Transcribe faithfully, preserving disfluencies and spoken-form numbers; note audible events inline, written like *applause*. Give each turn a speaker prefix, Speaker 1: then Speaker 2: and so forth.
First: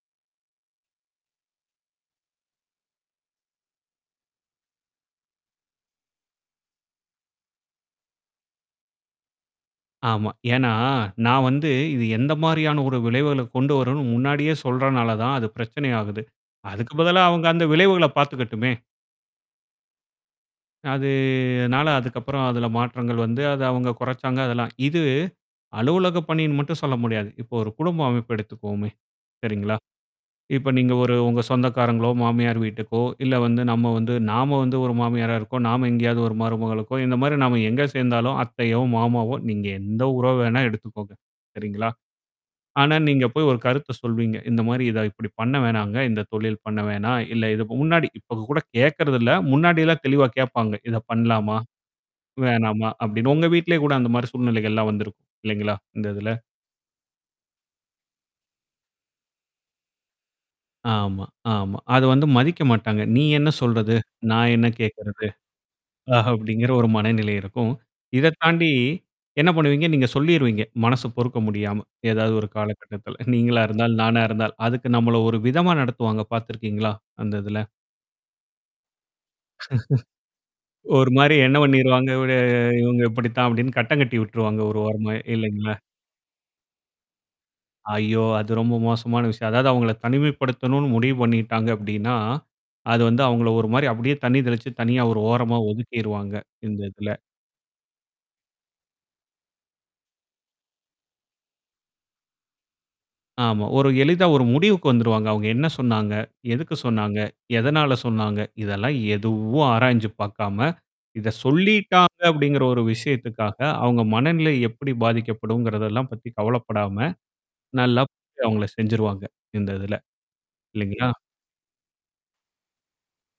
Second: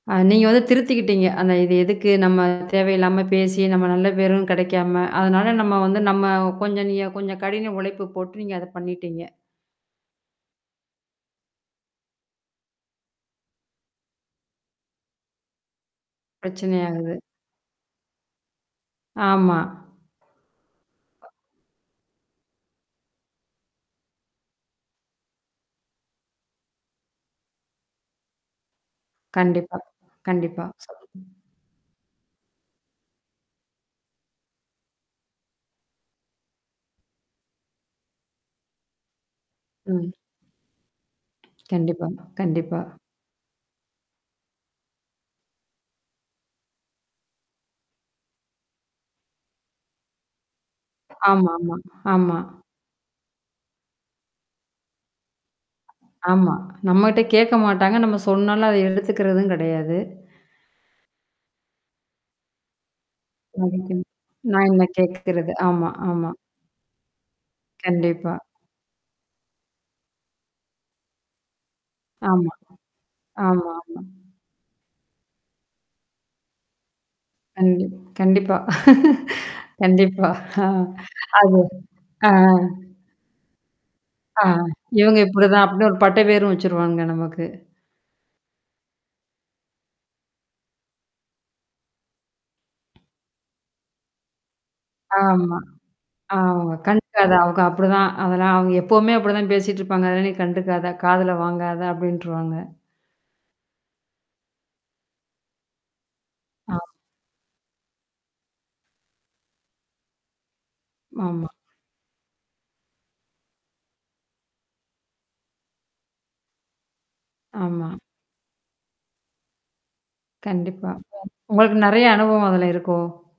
Speaker 1: அ நீங்க வந்து திருத்திக்கிட்டீங்க. ஆனா இது எதுக்கு? நம்ம தேவையில்லாம பேசி நம்ம நல்ல பேரும் கெடைக்காம. அதனால நம்ம வந்து நம்ம கொஞ்சம் நீங்க கொஞ்சம் கடின உழைப்பு போட்டு நீங்க அத பண்ணிட்டீங்க.
Speaker 2: ஆமா. ஏன்னா, நான் வந்து இது எந்த மாரியான ஒரு விளைவுகள கொண்டு வரும்ன்னு முன்னாடியே சொல்றதுனால தான் அது பிரச்சனை ஆகுது.
Speaker 1: பிரச்சனை
Speaker 2: அதுக்கு
Speaker 1: ஆகுது.
Speaker 2: பதிலா அவங்க அந்த விளைவுகள பார்த்துக்கட்டுமே.
Speaker 1: ஆமா.
Speaker 2: அதுனால அதுக்கப்புறம் அதுல மாற்றங்கள் வந்து. அது அவங்க குறைச்சாங்க அதெல்லாம். இது அலுவலக பணின்னு மட்டும் சொல்ல முடியாது. இப்ப ஒரு குடும்ப அமைப்பு எடுத்துக்குவோமே. சரிங்களா?
Speaker 1: கண்டிப்பா, கண்டிப்பா.
Speaker 2: இப்ப நீங்க ஒரு
Speaker 1: சொல்லனும்
Speaker 2: உங்க சொந்தக்காரங்களோ, மாமியார் வீட்டுக்கோ, இல்ல வந்து நம்ம வந்து நாம வந்து ஒரு மாமியாரா இருக்கோம், நாம எங்கேயாவது ஒரு மருமகளுக்கோ, இந்த மாரி நாம எங்க சேர்ந்தாலும், அத்தையோ, மாமாவோ நீங்க எந்த
Speaker 1: ம்.
Speaker 2: உறவு வேணா எடுத்துக்கோங்க? சரிங்களா?
Speaker 1: கண்டிப்பாங்க, கண்டிப்பா.
Speaker 2: ஆனா, நீங்க போய் ஒரு கருத்து சொல்வீங்க. இந்த மாரி இத இப்டி பண்ண வேணாங்க. இந்த தொழில் பண்ண வேணாம்? இல்ல இதுக்கு முன்னாடி இப்ப கூட கேட்கறதில்ல. முன்னாடிலாம் தெளிவா கேட்பாங்க. இத
Speaker 1: ஆமா,
Speaker 2: பண்ணலாமா?
Speaker 1: ஆமா, ஆமா.
Speaker 2: வேணாமா அப்டின்னு. உங்க வீட்லேயே கூட அந்த மாரி சூழ்நிலைகள்லாம் வந்திருக்கும். இல்லைங்களா? இந்த இதுல?
Speaker 1: ஆமா. நம்மட்ட கேட்க மாட்டாங்க. நம்ம சொன்னாலும் அதை எடுத்துக்கிறதும் கெடையாது.
Speaker 2: ஆமா, ஆமா. அது வந்து மதிக்க மாட்டாங்க. நீ என்ன சொல்றது?
Speaker 1: *unintelligible*
Speaker 2: நான் என்ன
Speaker 1: நான் என்ன
Speaker 2: கேட்கறது?
Speaker 1: கேட்கிறது. ஆமா,
Speaker 2: ஆ
Speaker 1: ஆமா.
Speaker 2: அப்படிங்கிற ஒரு மனநிலை இருக்கும். இத
Speaker 1: கண்டிப்பா.
Speaker 2: தாண்டி. என்ன பண்ணுவீங்க? நீங்க சொல்லிருவீங்க. மனசு பொறுக்க முடியாம. ஏதாவது ஒரு
Speaker 1: ஆமா,
Speaker 2: காலகட்டத்தில நீங்களா
Speaker 1: ஆமா,
Speaker 2: இருந்தால்,
Speaker 1: ஆமா.
Speaker 2: நானா இருந்தால், அதுக்கு நம்மள ஒரு விதமா நடத்துவாங்க பார்த்திருக்கீங்களா? அந்த இதுல?
Speaker 1: கண்டிப் கண்டிப்பா *laughs* கண்டிப்பா ஆ
Speaker 2: *chuckles* ஒரு மாரி என்ன
Speaker 1: அது.
Speaker 2: பண்ணிருவாங்க
Speaker 1: ஆ.
Speaker 2: ஒரு இவங்க இப்படித்தான் அப்படின்னு கட்டங்கட்டி
Speaker 1: ஆ
Speaker 2: விட்டுருவாங்க ஒரு ஓரமாவே
Speaker 1: இவங்க இப்படிதான்
Speaker 2: இல்லைங்களா?
Speaker 1: அப்டின்னு ஒரு பட்ட பேரும் வச்சுருவாங்க நமக்கு.
Speaker 2: ஐயோ! அது ரொம்ப மோசமான விஷயம். அதாவது அவங்கள தனிமைப்படுத்தணும்னு முடிவு பண்ணிட்டாங்க அப்டின்னா அது வந்து அவுங்கள ஒரு மாரி அப்படியே தண்ணி தெளிச்சு தனியா ஒரு ஓரமா
Speaker 1: ஆமா.
Speaker 2: ஒதுக்கிருவாங்க
Speaker 1: ஆமா
Speaker 2: இந்த இதுல.
Speaker 1: கண்டுக்காத அவங்க அப்படிதான். அதெல்லாம் அவங்க எப்பவுமே அப்படிதான் பேசிட்டிருப்பாங்க. அதல்லாம் நீ கண்டுக்காத, காதுல வாங்காத அப்படின்ட்டுருவாங்க.
Speaker 2: ஆமா. ஒரு எளிதா ஒரு முடிவுக்கு வந்துருவாங்க. அவங்க என்ன சொன்னாங்க? எதுக்கு
Speaker 1: ஆ.
Speaker 2: சொன்னாங்க? எதனால சொன்னாங்க? இதெல்லாம் எதுவும் ஆராய்ஞ்சு பார்க்காம. இத
Speaker 1: ஆமா.
Speaker 2: சொல்லிட்டாங்க அப்படிங்கிற ஒரு விஷயத்துக்காக அவங்க மனநிலை எப்படி பாதிக்கப்படும்ங்கிறதெல்லாம் பத்தி கவலப்படாம.
Speaker 1: ஆமா.
Speaker 2: நல்லா ப அவங்கள செஞ்சுருவாங்க. இந்த இதுல.
Speaker 1: கண்டிப்பா.
Speaker 2: இல்லைங்களா?
Speaker 1: உங்களுக்கு நெறைய அனுபவம் அதுல இருக்கோ?